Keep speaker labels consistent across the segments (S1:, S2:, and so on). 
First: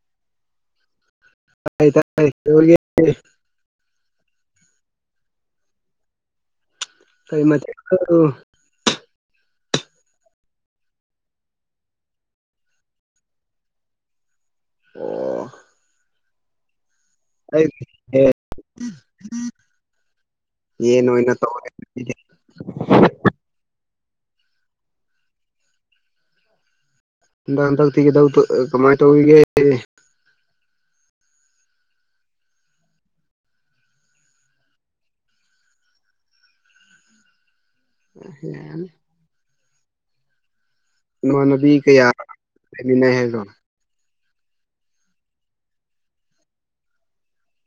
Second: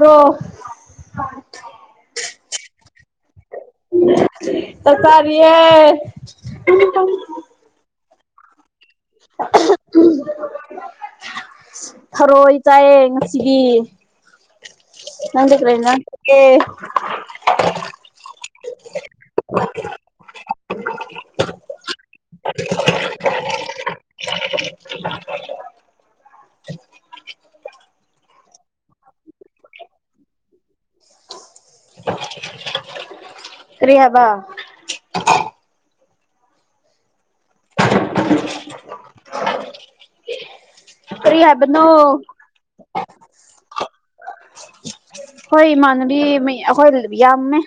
S1: ꯔꯣ
S2: ꯇꯥꯏ ꯇꯥꯏ [unintelligible]
S1: ꯆꯥꯛ ꯆꯥꯔꯤ ꯌꯦ
S2: ꯀꯩ ꯃꯊꯦꯜꯅꯣ
S1: [unintelligible] ꯊꯔꯣꯏ ꯆꯥꯏꯌꯦ ꯉꯁꯤꯒꯤ
S2: ꯑꯣ
S1: ꯅꯪꯗꯤ [unintelligible]
S2: ꯎꯝ
S1: [unintelligible]
S2: ꯌꯦꯟ ꯑꯣꯏꯅ ꯇꯧꯔꯦ [unintelligible] [unintelligible] ꯍꯟꯗꯛꯇꯤ [unintelligible] ꯀꯃꯥꯏꯅ ꯇꯧꯔꯤꯒꯦ
S1: ꯀ꯭ꯔꯤ ꯍꯥꯏꯕ
S2: [unintelligible]
S1: ꯀꯔꯤ
S2: ꯅꯃꯥꯟꯅꯕꯤ
S1: ꯍꯥꯏꯕꯅꯣ
S2: ꯀꯌꯥ ꯂꯩꯃꯤꯟꯅꯩ ꯍꯥꯏꯕ꯭ꯔꯣ
S1: ꯍꯣꯏ ꯏꯃꯥꯟꯅꯕꯤ ꯑꯩꯈꯣꯏ ꯌꯥꯝꯃꯦ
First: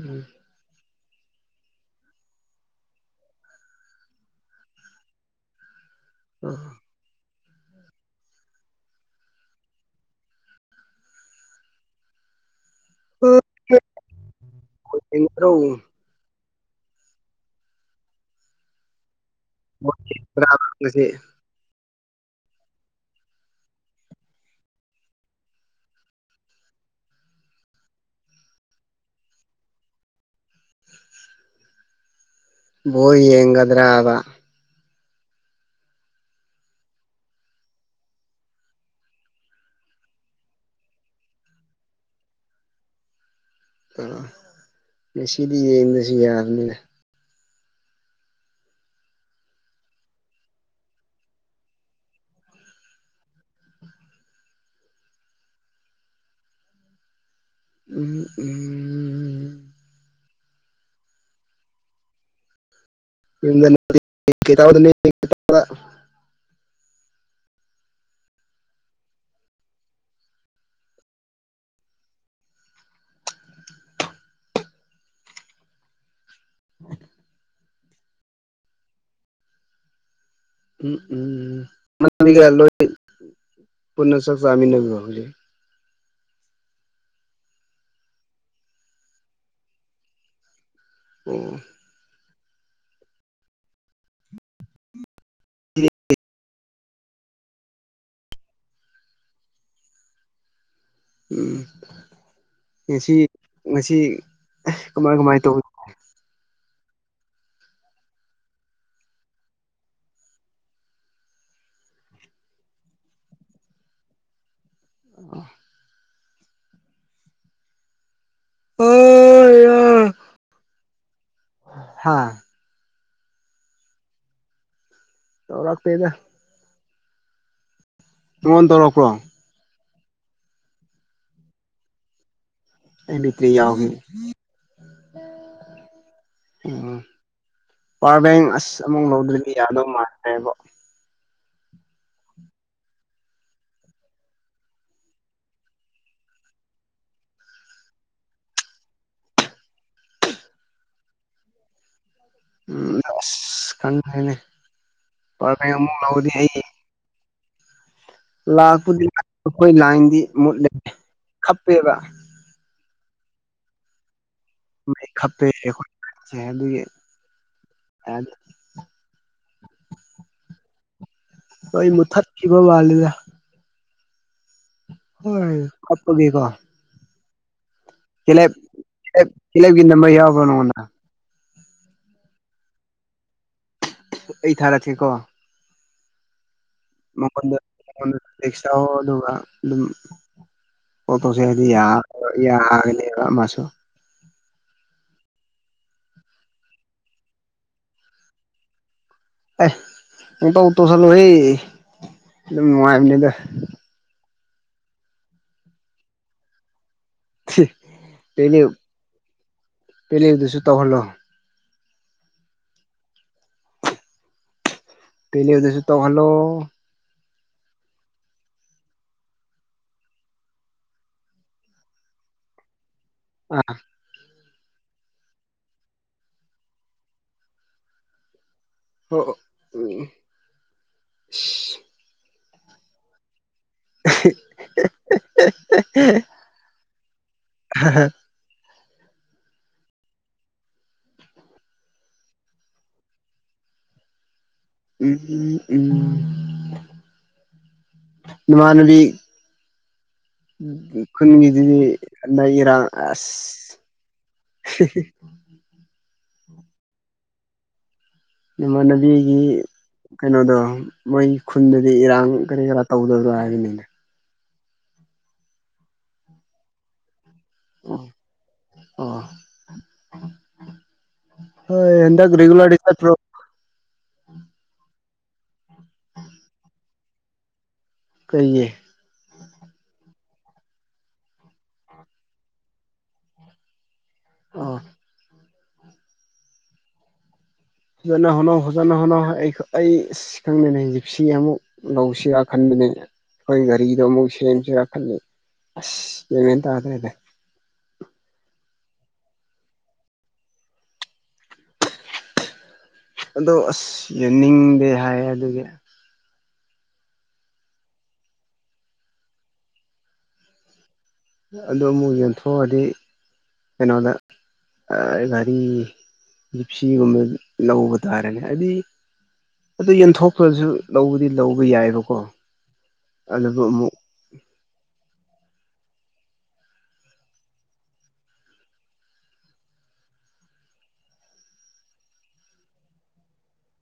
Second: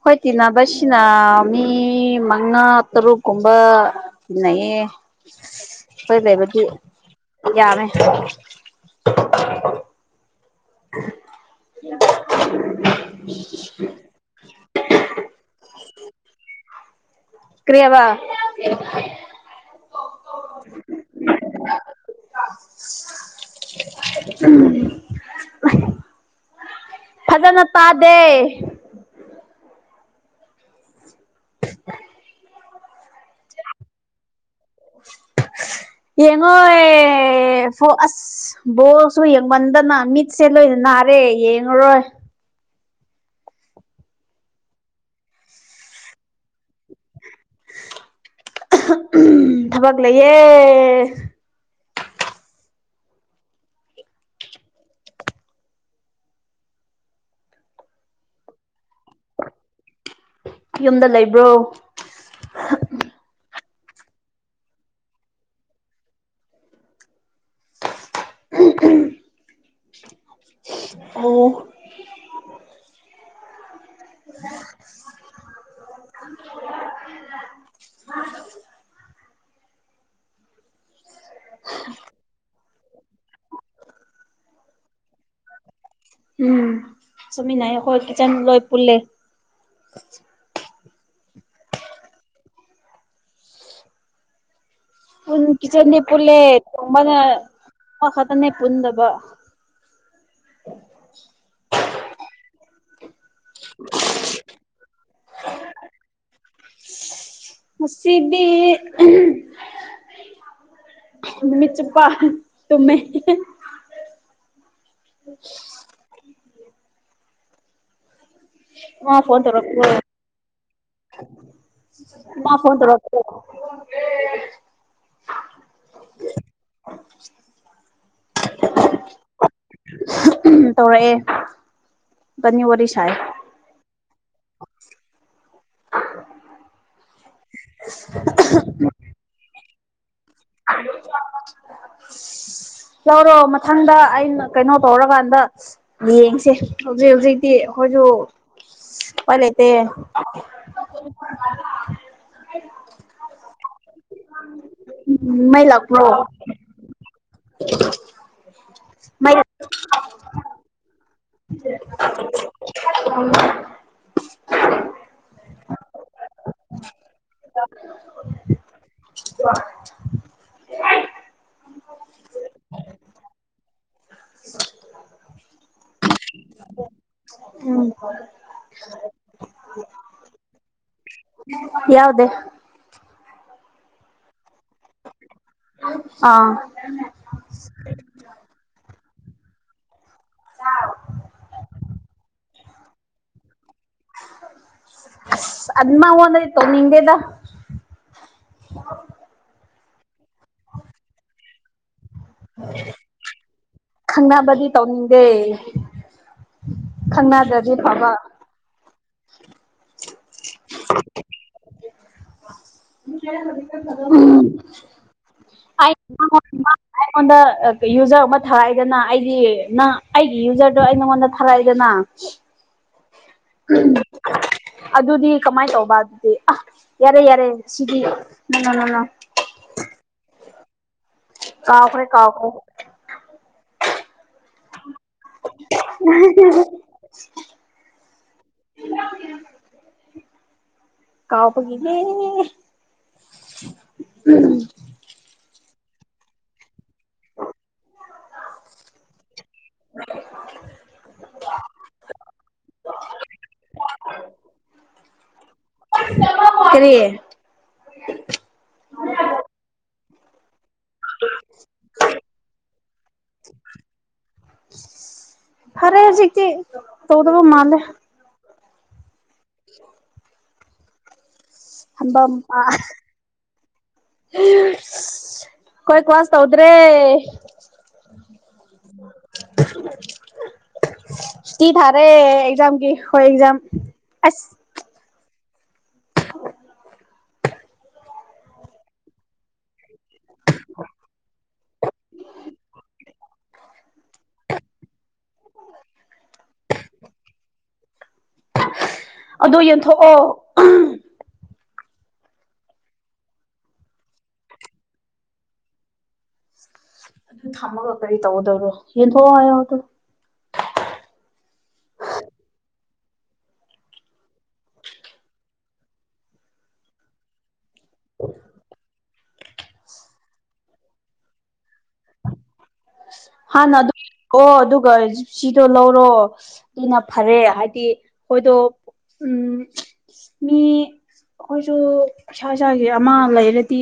S1: ꯈꯣꯏ ꯇꯤꯟꯅꯕ ꯁꯤꯅ ꯃꯤ ꯃꯉꯥ ꯇꯔꯨꯛꯀꯨꯝꯕ ꯇꯤꯟꯅꯩꯌꯦ [unintelligible] ꯍꯣꯏ ꯂꯩꯕꯗꯤ ꯌꯥꯝꯃꯦ [unintelligible]
S2: ꯔꯣ
S1: ꯀ꯭ꯔꯤꯌꯥꯕ
S2: ꯁꯤꯦ
S1: ꯎꯝ ꯐꯖꯅ ꯇꯥꯗꯦ [unintelligible]
S2: ꯌꯦꯒꯗ꯭ꯔꯥꯕ
S1: [inaudible] ꯌꯦꯡꯉꯣꯏ ꯑꯁ ꯕꯣꯔꯁꯨ ꯌꯦꯡꯃꯟꯗꯅ ꯃꯤꯠꯁꯦ ꯂꯣꯏ ꯅꯔꯦ ꯌꯦꯉꯨꯔꯣ
S2: ꯑꯥ ꯉꯁꯤꯗꯤ ꯌꯦꯡꯗꯁꯨ ꯌꯥꯔꯅꯤ
S1: ꯊꯕꯛ ꯂꯩꯌꯦꯦ
S2: ꯎꯝ ꯎꯝ
S1: ꯌꯨꯝꯗ ꯂꯩꯕ꯭ꯔꯣ
S2: [unintelligible]
S1: ꯑꯣ
S2: [inaudible] ꯎꯝ ꯎꯝꯂ ꯄꯨꯟꯅ ꯆꯥꯛꯆꯃꯤꯟꯅꯕ꯭ꯔꯣ ꯉꯁꯤ
S1: ꯁꯨꯃꯤꯅꯥꯥꯏ ꯑꯩꯈꯣꯏ ꯀꯆꯦꯟ ꯂꯣꯏ ꯄꯨꯂꯦ
S2: ꯑꯣ
S1: ꯀꯤꯆꯟꯅꯦ ꯄꯨꯜꯂꯦ ꯇꯨꯝꯅ ꯈꯛꯇꯅꯦ ꯄꯨꯟꯗꯕ [inaudible]
S2: ꯎꯝ ꯉꯁꯤ ꯉꯁꯤ ꯀꯃꯥꯏ ꯀꯃꯥꯏ ꯇꯧ
S1: ꯉꯁꯤꯗꯤ ꯅꯨꯃꯤꯠ ꯆꯨꯞꯄꯥ ꯇꯨꯝꯃꯦ [inaudible] ꯃꯥ ꯐꯣꯟ ꯇꯧꯔꯛ
S2: ꯍꯥ
S1: ꯃꯥ ꯐꯣꯟ ꯇꯧꯔ ꯑꯣ
S2: ꯇꯧꯔꯛꯇꯦꯗ
S1: ꯍ [inaudible]
S2: ꯅꯪꯉꯣꯟꯗ ꯇꯧꯔꯛꯄ꯭ꯔꯣ
S1: ꯇꯧꯔꯛꯑꯦ ꯏꯕꯥꯅꯤ ꯋꯥꯔꯤ ꯁꯥꯏ
S2: ꯑꯩꯕꯤꯇ꯭꯭ꯔ ꯌꯥꯎꯒꯦ ꯎꯝ ꯄꯋꯥꯔ ꯕꯦꯡ ꯑꯁ ꯑꯃꯨꯧꯛ ꯂꯧꯗ꯭ꯣꯏꯅꯦ ꯌꯥꯗꯧ ꯃꯥꯁꯦꯕꯣ
S1: [inaudible] ꯂꯧꯔꯣ ꯃꯊꯪꯗ ꯑꯩꯅ ꯀꯩꯅꯣ ꯇꯧꯔꯀꯥꯟꯗ ꯌꯦꯡꯁꯦ ꯍꯧꯖꯤꯛ ꯍꯧꯖꯤꯛꯇꯤ ꯑꯩꯈꯣꯏꯁꯨ ꯎꯄꯥꯏ ꯂꯩꯇꯦ
S2: ꯎꯝ ꯑꯁ ꯈꯪꯗ꯭ꯔꯦꯅꯦ ꯄꯔ
S1: ꯃꯩ
S2: ꯑꯃꯨꯛ
S1: ꯂꯥꯛꯄ꯭ꯔꯣ
S2: ꯂꯧꯗꯤ ꯍꯥꯏꯌꯦ
S1: [inaudible]
S2: ꯂꯥꯛꯄꯨꯗꯤ
S1: ꯃꯩ
S2: ꯑꯩꯈꯣꯏ ꯂꯥꯏꯟꯗꯤ ꯃꯨꯠꯂꯦ ꯈꯞꯄꯦꯕ
S1: [inaudible]
S2: ꯃꯩ ꯈꯞꯄꯦ ꯑꯗꯨꯒꯤ
S1: [inaudible]
S2: ꯃꯩ ꯃꯨꯊꯠꯈꯤꯕ ꯃꯥꯂꯦꯗ ꯍꯣꯏ ꯀꯠꯄꯒꯤꯀꯣ ꯀꯦꯂꯦꯞ ꯀꯦꯂꯦꯞꯀꯤ ꯅꯝꯕꯔ ꯌꯥꯎꯕ꯭ꯔꯣ ꯅꯉꯣꯟꯗ
S1: ꯌꯥꯎꯗꯦ
S2: ꯑꯩ ꯊꯥꯔꯛꯀꯦꯀꯣ
S1: ꯑꯥ
S2: ꯃꯣꯟꯗꯁꯥ ꯑꯗꯨꯒꯧꯕ ꯑꯗꯨꯝ ꯑꯣꯠꯇꯣꯁꯦ ꯍꯥꯏꯗꯤ ꯌꯥꯒ ꯃꯥꯁꯨ
S1: ꯑꯁ ꯃꯉꯣꯟꯗꯗꯤ ꯇꯧꯅꯤꯡꯗꯦꯗ [unintelligible]
S2: ꯑꯦ ꯄꯨꯡꯇꯧꯎ ꯇꯧꯁꯤꯜꯂꯨꯍꯦ ꯗꯨꯝ ꯅꯨꯡꯉꯥꯏꯕꯅꯤꯗ
S1: ꯈꯪꯅꯕꯗꯤ ꯇꯧꯅꯤꯡꯗꯦ ꯈꯪꯅꯗꯗꯤ ꯐꯕ [inaudible]
S2: ꯄꯦꯜꯂꯤꯗꯁꯨ ꯇꯧꯍꯂꯣ
S1: ꯎꯝ
S2: ꯄꯦꯂꯦꯗꯨꯁꯨ ꯇꯧꯍꯜꯂꯣ
S1: [unintelligible] ꯑꯩꯉꯣꯟꯗ ꯌꯨꯖꯔ ꯑꯃ ꯊꯥꯔꯛꯑꯏꯗꯅ ꯑꯩꯒꯤ ꯅꯪ ꯑꯩꯒꯤ ꯌꯨꯖꯔꯗꯣ ꯑꯩ ꯅꯉꯣꯟꯗ ꯊꯥꯔꯛꯑꯏꯗꯅ [inaudible]
S2: ꯑꯥ
S1: ꯑꯗꯨꯗꯤ ꯀꯃꯥꯏꯅ ꯇꯧꯕ ꯑꯗꯨꯗꯤ ꯑ ꯌꯥꯔꯦ ꯌꯥꯔꯦ ꯁꯤꯗꯤ ꯅꯪ ꯅꯪ
S2: ꯍꯣ ꯎꯝ
S1: ꯀꯥꯎꯈ꯭ꯔꯦ ꯀꯥꯎꯈ꯭ꯔꯦ ꯎ
S2: ꯍꯥ ꯍꯥ
S1: [inaudible] ꯀꯥꯎꯄꯒꯤꯅꯦ
S2: ꯎꯝ ꯎꯝ ꯎꯝ ꯃꯅꯕꯤ ꯈꯨꯟꯒꯤꯗꯨꯗꯤ ꯏꯔꯥꯡ ꯑꯁ [unintelligible]
S1: ꯀꯔꯤꯌꯦ
S2: ꯏꯃꯥꯟꯅꯕꯤꯒꯤ ꯀꯩꯅꯣꯗꯣ ꯃꯣꯏ ꯈꯨꯟꯗꯗꯤ ꯏꯔꯥꯡ ꯀꯔꯤ ꯀꯔꯥ ꯇꯧꯗꯕꯔꯣ ꯍꯥꯏꯕꯅꯤꯅꯦ
S1: ꯐꯔꯦ ꯍꯧꯖꯤꯛꯇ ꯇꯧꯗꯕꯨ ꯃꯥꯥꯡꯂ
S2: ꯑ
S1: [unintelligible]
S2: ꯍꯣꯏ ꯍꯟꯗꯛ
S1: ꯑꯝꯕꯝꯕ
S2: ꯔꯤꯒꯨꯂꯔꯗꯤ ꯆꯠꯄ꯭ꯔꯣ
S1: ꯑꯩꯣꯏ ꯀ꯭ꯋꯥꯁ ꯇꯧꯗ꯭ꯔꯦ
S2: ꯀꯜꯦ
S1: ꯇ ꯊꯔꯦ ꯑꯦꯖꯝ ꯀ ꯍꯣꯏ ꯑꯦꯖꯝ ꯑꯁ
S2: ꯑꯥ ꯍꯖꯥꯅ ꯍꯨꯅ ꯍꯣꯖꯅ ꯍꯨꯅ ꯑꯩ ꯑꯩ ꯁꯤ ꯈꯪꯗꯅꯦ ꯞꯁꯤ ꯑꯃꯨꯛ ꯂꯧꯁꯤꯔ ꯈꯟꯕꯅꯦ ꯑꯩꯈꯣꯏ ꯒꯥꯔꯤꯗꯣ ꯑꯃꯨꯛ ꯁꯦꯝꯁꯤꯔ ꯈꯜꯂꯤꯂ ꯑꯁ ꯄꯦꯃꯦꯟ ꯇꯥꯗ꯭ꯔꯦꯗ
S1: [unintelligible] ꯑꯗꯨꯣ ꯌꯦꯟꯊꯣꯛꯑꯣ
S2: ꯑꯗꯣ ꯑꯁ ꯌꯦꯡꯅꯤꯡꯗꯦ ꯍꯥꯏꯌꯦ ꯑꯗꯨꯒꯤ
S1: ꯑꯗꯨ ꯊꯝꯃꯒ ꯀꯔꯤ ꯇꯧꯒꯗꯧꯔꯣ ꯌꯦꯟꯊꯣꯛꯑꯣ ꯍꯥꯏꯌꯣꯗ
S2: ꯑꯗꯨ ꯑꯃꯨꯛ ꯌꯦꯟꯊꯣꯛꯑꯗꯤ ꯀꯩꯅꯣꯗ ꯔꯤ ꯖꯤꯞꯁꯤꯒꯨꯝꯕ ꯂꯧꯕ ꯇꯥꯔꯦꯅꯦ ꯍꯥꯏꯗꯤ ꯑꯗꯨ ꯌꯦꯟꯊꯣꯛꯈ꯭ꯔꯁꯨ ꯂꯧꯕꯗꯤ ꯂꯧꯕ ꯌꯥꯏꯕꯀꯣ ꯑꯗꯨꯕꯨ
S1: ꯍꯥꯟ ꯅ ꯑꯗꯨ
S2: ꯑꯃꯨꯛ
S1: ꯑꯣ ꯑꯗꯨ ꯀꯖ ꯁꯤꯗꯣ ꯂꯧꯔꯣ ꯑꯗꯨꯅ ꯐꯔꯦ ꯍꯥꯏꯗꯤ ꯍꯣꯏꯗꯣ ꯎꯝ ꯃꯤ ꯑꯩꯈꯣꯏꯁꯨ ꯏꯁꯥ ꯏꯁꯥꯒꯤ ꯑꯃ ꯂꯩꯔꯗꯤ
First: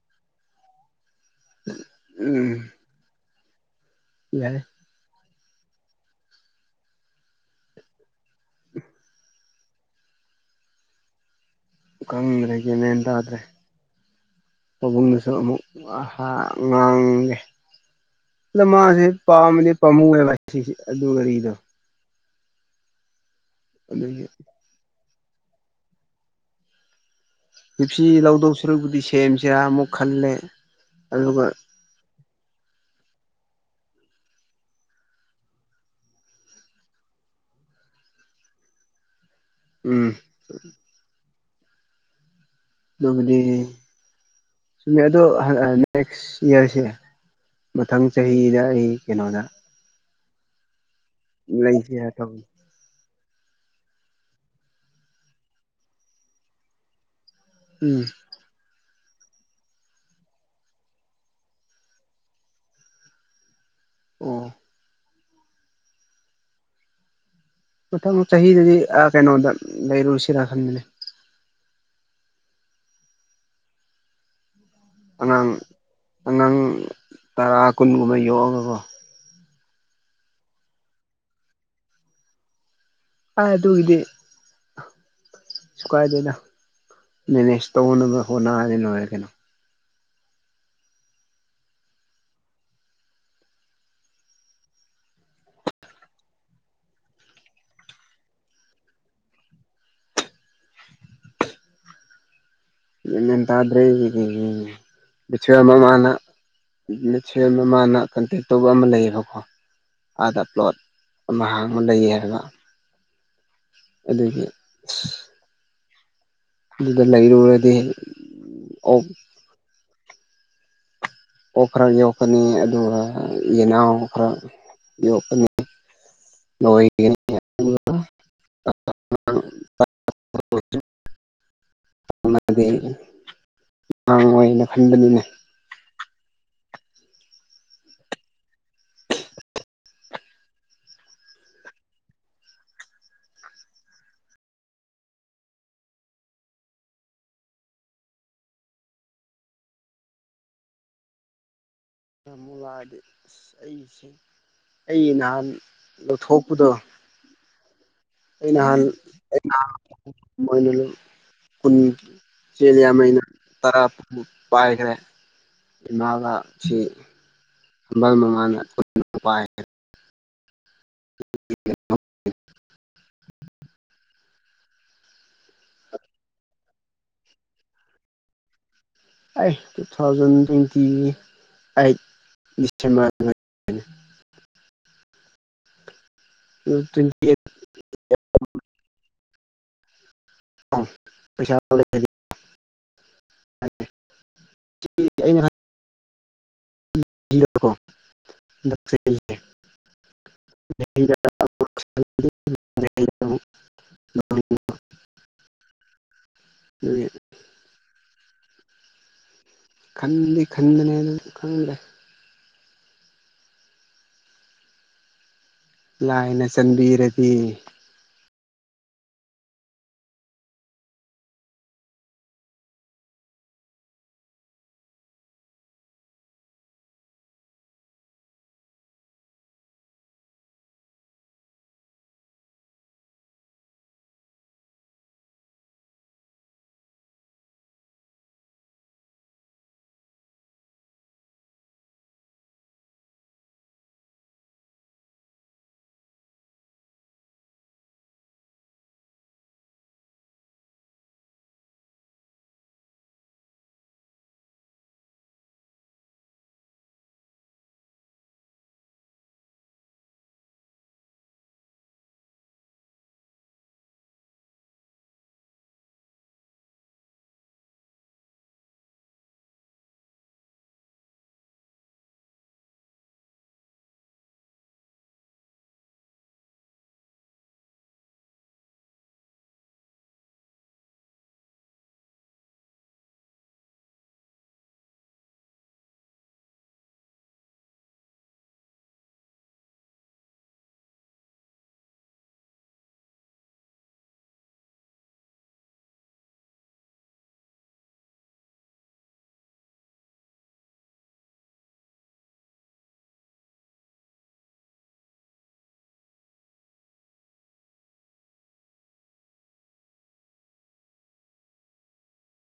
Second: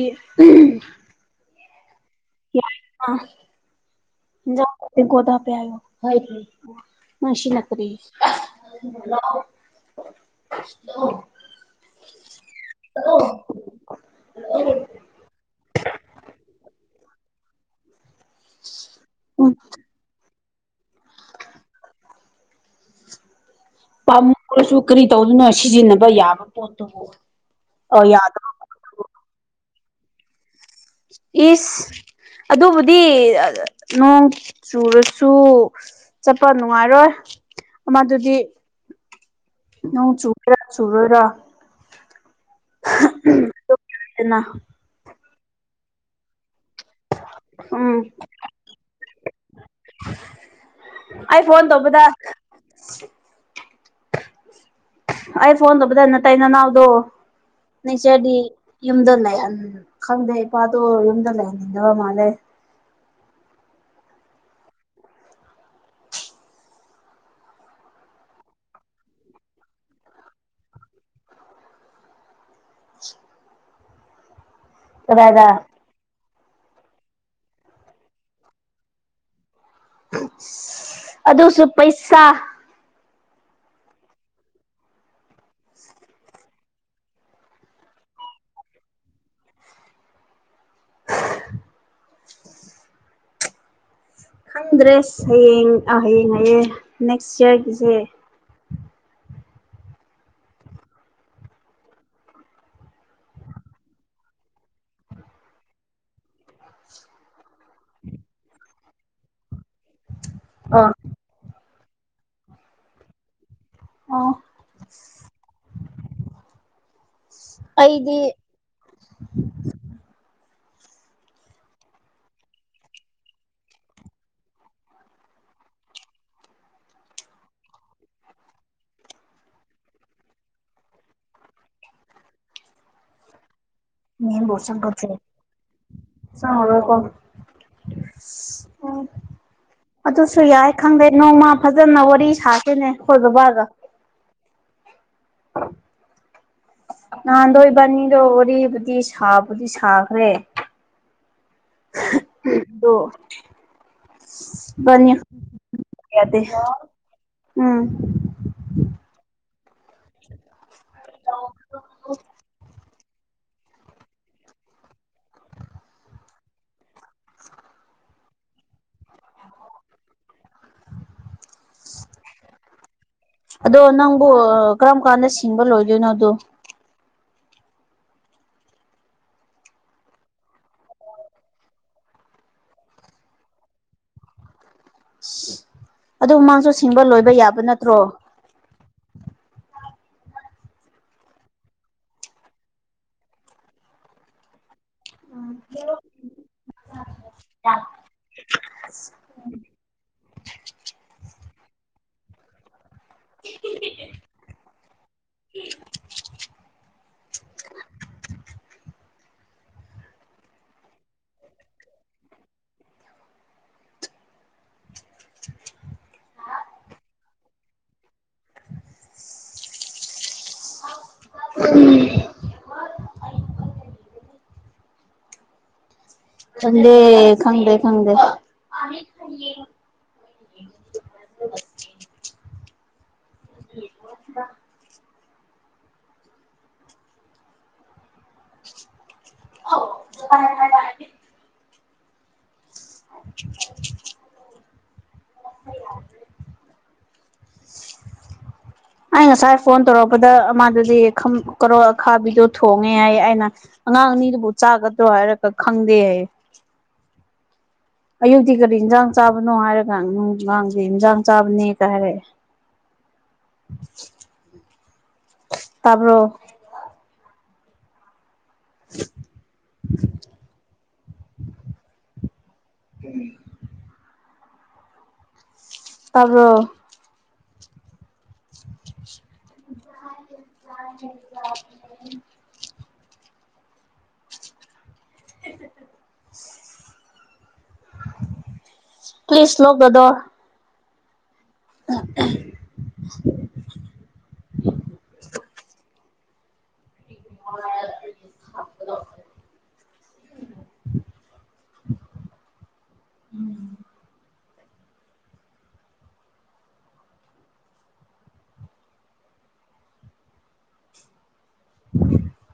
S2: ꯎꯝ
S1: ꯌꯥ
S2: ꯌꯥꯏ
S1: ꯀꯣꯗ ꯃꯟꯁꯤ ꯅꯀꯔꯤ [inaudible] [unintelligible]
S2: ꯀꯪꯗ꯭ꯔꯒꯦ ꯃꯦꯟ ꯇꯥꯗ꯭ꯔꯦ ꯄꯥꯕꯨꯡꯅꯁꯨ ꯑꯃꯨꯛ ꯉꯡ ꯉꯥꯡꯉꯦ ꯂꯃꯥꯁꯦ ꯄꯥꯝꯃꯗꯤ ꯄꯥꯝꯃꯨꯑꯕ ꯁꯤꯁ ꯑꯗꯨꯒꯔꯤꯗꯣ ꯑꯗꯨꯒꯤ
S1: ꯄꯥꯝꯃꯨꯔꯁꯨ ꯀꯔꯤ ꯇꯧꯗꯣꯏꯅꯣ ꯁꯤꯖꯤꯟꯅꯕ ꯌꯥꯕ ꯄꯣꯠꯇꯨꯕꯨ ꯑ
S2: ꯞꯁꯤ
S1: ꯌꯥꯗꯕ ꯄꯣꯠꯇꯨꯕꯨ
S2: ꯂꯧꯗꯧꯁꯤꯨꯔꯕꯨꯗꯤ ꯁꯦꯝꯁꯤꯔꯥ ꯑꯃꯨꯛ ꯈꯜꯂꯦ ꯑꯗꯨꯒ
S1: ꯏꯁ ꯑꯗꯨꯕꯨꯗꯤ ꯅꯣꯡ ꯆꯨꯔꯁꯨ ꯆꯠꯄ ꯅꯨꯡꯉꯥꯏꯔꯣꯏ ꯑꯃꯗꯨꯗꯤ ꯅꯣꯡ
S2: ꯎꯝ
S1: ꯆꯨꯣꯏꯔꯥ ꯆꯨꯔꯣꯏꯔꯣ
S2: ꯗ
S1: ꯗꯅ
S2: ꯑꯗꯣ ꯅꯦꯛꯁꯔꯁꯦ
S1: ꯎꯝ
S2: ꯃꯊꯪ ꯆꯍꯤꯗ ꯑꯩ ꯀꯩꯅꯣꯗ
S1: ꯑꯩ ꯐꯣꯟ ꯇꯄꯗ
S2: ꯂꯩꯁꯤꯔ ꯇꯧꯕꯅꯤ
S1: ꯑꯩ ꯐꯣꯟ ꯇꯧꯕꯗ ꯅ ꯇꯥꯏ ꯅꯅꯥꯎꯗꯣ
S2: ꯎꯝ
S1: ꯅꯆꯔꯗꯤ ꯌꯨꯝꯗ ꯂꯩꯍꯟ ꯈꯪꯗꯦ ꯏꯄꯥꯗꯣ ꯌꯨꯝꯗ ꯂꯩꯍꯟꯅꯤꯡꯗꯕ ꯃꯥꯜꯂꯦ
S2: ꯑꯣ ꯃꯊꯪ ꯆꯍꯤꯗꯗꯤ ꯑ ꯀꯩꯅꯣꯗ ꯂꯩꯔꯨꯁꯤꯔꯥ ꯈꯟꯕꯅꯦ
S1: ꯀꯗꯥꯏꯗ
S2: ꯑꯉꯥꯡ ꯑꯉꯥꯡ ꯇꯔꯥ ꯀꯨꯟꯒꯨꯝꯕ ꯌꯣꯛꯑꯒꯀꫭ
S1: ꯑꯗꯨꯁꯨ ꯄꯩꯁꯥ
S2: ꯑꯗꯨꯒꯤꯗꯤ ꯁꯨ ꯀꯥꯏꯗꯦꯗ ꯃꯦꯅꯦꯖ ꯇꯧꯅꯕ ꯍꯣꯠꯅ꯭ꯔꯅꯤ ꯂꫭꯏꯔꯦ ꯀꯩꯅꫭ
S1: ꯈꯪꯗ꯭ꯔꯦꯁ ꯍꯌꯦꯡ ꯑ ꯍꯌꯦꯡ ꯍꯥꯏꯌꯦ ꯅꯦꯛꯁ ꯏꯌ꯭ꯔꯒꯤꯖꯦ
S2: ꯌꯥꯟ ꯄꯦꯟ ꯇꯥꯗꯔꯦ ꯑꯩꯉꯤꯗꯤ ꯕꯤꯠꯁꯨ ꯌꯥꯝ ꯃꯃꯥꯡꯗ [unintelligible] ꯁꯦꯝꯕ ꯃꯥꯅ ꯀꯟꯇꯦꯛ ꯇꯧꯕ ꯑꯃ ꯂꯩꯌꯦꯕꯀꯣ ꯑꯥꯗ ꯄ꯭ꯂꯣꯠ
S1: ꯑ
S2: ꯑꯃ ꯍꯥꯡꯉ ꯂꯩꯌꯦ ꯍꯥꯏꯕ
S1: ꯑꯣ
S2: ꯑꯗꯨꯉꯤ ꯑꯁ ꯑꯗꯨꯗ ꯂꯩꯔꯨꯔꯗꯤ
S1: ꯑꯩꯗꯤ
S2: ꯎꯝ ꯑꫭꯛ ꯑꯣꯛ ꯈꯔ ꯌꯣꯛꯀꯅꯤ ꯑꯗꯨꯒ ꯌꯦꯅꯥꯎ ꯈꯔ ꯌꯣꯛꯀꯅꯤ [inaudible] [unintelligible]
S1: [inaudible] [unintelligible]
S2: ꯗꯒꯤ [inaudible] [unintelligible] ꯉꯥꯡꯋꯥꯏꯅ ꯍꯟꯕꯅꯤꯅ
S1: ꯆꯥꯏ ꯔꯦꯀꫭ ꯑꯁ ꯑ ꯑꯗꯨꯁꯨ ꯌꯥꯏ ꯈꯪꯗꯦ ꯅꯣꯡꯃ ꯐꯖꯅ ꯋꯥꯔꯤ ꯁꯥꯁꯤꯅꯦ ꯑꯩꯈꯣꯏ ꯕꯕꯥꯒ ꯑ [unintelligible] ꯅꯍꯥꯟꯗꯣ ꯏꯕꯥꯏꯅꯤꯗꯣ ꯋꯥꯔꯤꯕꯨꯗꯤ ꯁꯥꯕꯨꯗꯤ ꯁꯥꯈ꯭ꯔꯦ
S2: ꯑꯃꯨꯛ
S1: [inaudible]
S2: ꯂꯥꯛꯑꯗꯤ ꯑꯁ
S1: [unintelligible]
S2: ꯑꯩꯁꯦ
S1: ꯎꯝ
S2: ꯑꯩ ꯅꯍꯥꯟ
S1: ꯑꯗꫭ ꯏꯕꯥꯏ
S2: ꯂꯧꯊꯣꯛꯄꯗꯣ
S1: [inaudible] ꯌꯥꯗꯦ
S2: ꯑꯩ ꯅꯍꯥꯟ
S1: ꯎꯝ
S2: [unintelligible] [inaudible] ꯇꯔꯥ ꯀꯨꯟꯃꯨꯛ ꯄꯥꯏꯉ꯭ꯔꯦ ꯇꯤꯅꯥꯜꯂꯁꯤ ꯃꯜ ꯅꯨꯡꯉꯥꯏꯅ [inaudible] ꯄꯥꯏꯉ꯭ꯔꯦ
S1: [unintelligible] [inaudible] ꯑꯗꯣ ꯅꯪꯕꯨ ꯀꯔꯝ ꯀꯥꯟꯗ ꯁꯤꯡꯕ ꯂꯣꯏꯗꯣꯏꯅꯣꯗꯨ
S2: ꯑꯩ ꯇꯨ ꯊꯥꯎꯖꯟ ꯇꫭꯏ꯭ꯟꯇꯤꯒꯤ ꯑꯩꯠ ꯗꯤꯁꯦꯝꯕꯔ ꯑꯗꯨ꯭ꯋꯥꯏ ꯂꯩꯅꯤ
S1: ꯁꯤ ꯑꯗꯨ ꯃꯥꯖꯨ ꯁꯤꯡꯕ
S2: ꯇ꯭ꯋꯦꯟꯇꯤ
S1: ꯂꯣꯏꯕ
S2: ꯑꯩꯠ
S1: ꯌꯥꯕ ꯅꯠꯇ꯭ꯔꯣ
S2: ꯑ ꯄꯩꯁꯥ ꯂꯩ ꯔꯗꯤ [unintelligible] [inaudible] ꯁꯤꯗ ꯀꫭ ꯈꯟꯖꯛ ꯆꯍꯤꯖꯦ [unintelligible] [inaudible]
S1: [unintelligible] [inaudible]
S2: ꯑ [inaudible] [unintelligible] ꯈꯟꯗꯤ ꯈꯟꯕꯅꯦꯗꯨ ꯈꯪꯗꯦ ꯂꯥꯏꯅ ꯆꯟꯕꯤꯔꯗꯤ
S1: ꯆꯟꯗꯦ ꯈꯪꯗꯦ ꯈꯪꯗꯦ ꯑꯩ ꯉꯁꯥꯏ ꯐꯣꯟ ꯇꯧꯔꯛꯄꯗ ꯃꯥꯗꯨꯗꯤ ꯈꯝ ꯀꯔꯣꯛ ꯑꯈꯥꯕꯤꯗꯣ ꯊꯣꯡꯉꯦ ꯍꯥꯏꯑꯦ ꯑꯩꯅ ꯑꯉꯥꯡ ꯑꯅꯤꯗꯨꯕꯨ ꯆꯥꯒꯗ꯭ꯔꯣ ꯍꯥꯏꯔꯒ ꯈꯪꯗꯦ ꯌꯦ ꯑꯌꯨꯛꯇꯤ ꯀꯔꯤ ꯏꯟꯖꯥꯡ ꯆꯥꯕꯅꯣ ꯍꯥꯏꯔꯒ ꯅꯨꯡꯗꯥꯡꯗꯤ ꯏꯟꯖꯥꯡ ꯆꯥꯕꯅꯦ ꯀ ꯍꯥꯏꯔꯛꯑꯦ ꯇꯕ꯭ꯔꫭ [unintelligible] [inaudible] ꯎꯝ ꯇꯥꯕ‌꯭‍‌ꯔꫭ [unintelligible] [inaudible] ꯄꯂꯤꯁ ꯂꫭꯛ ꯗ ꯗꯣꯔ ꯑ [inaudible] [unintelligible] [unintelligible] [inaudible] ꯎꯝ [inaudible] ꯎ [inaudible]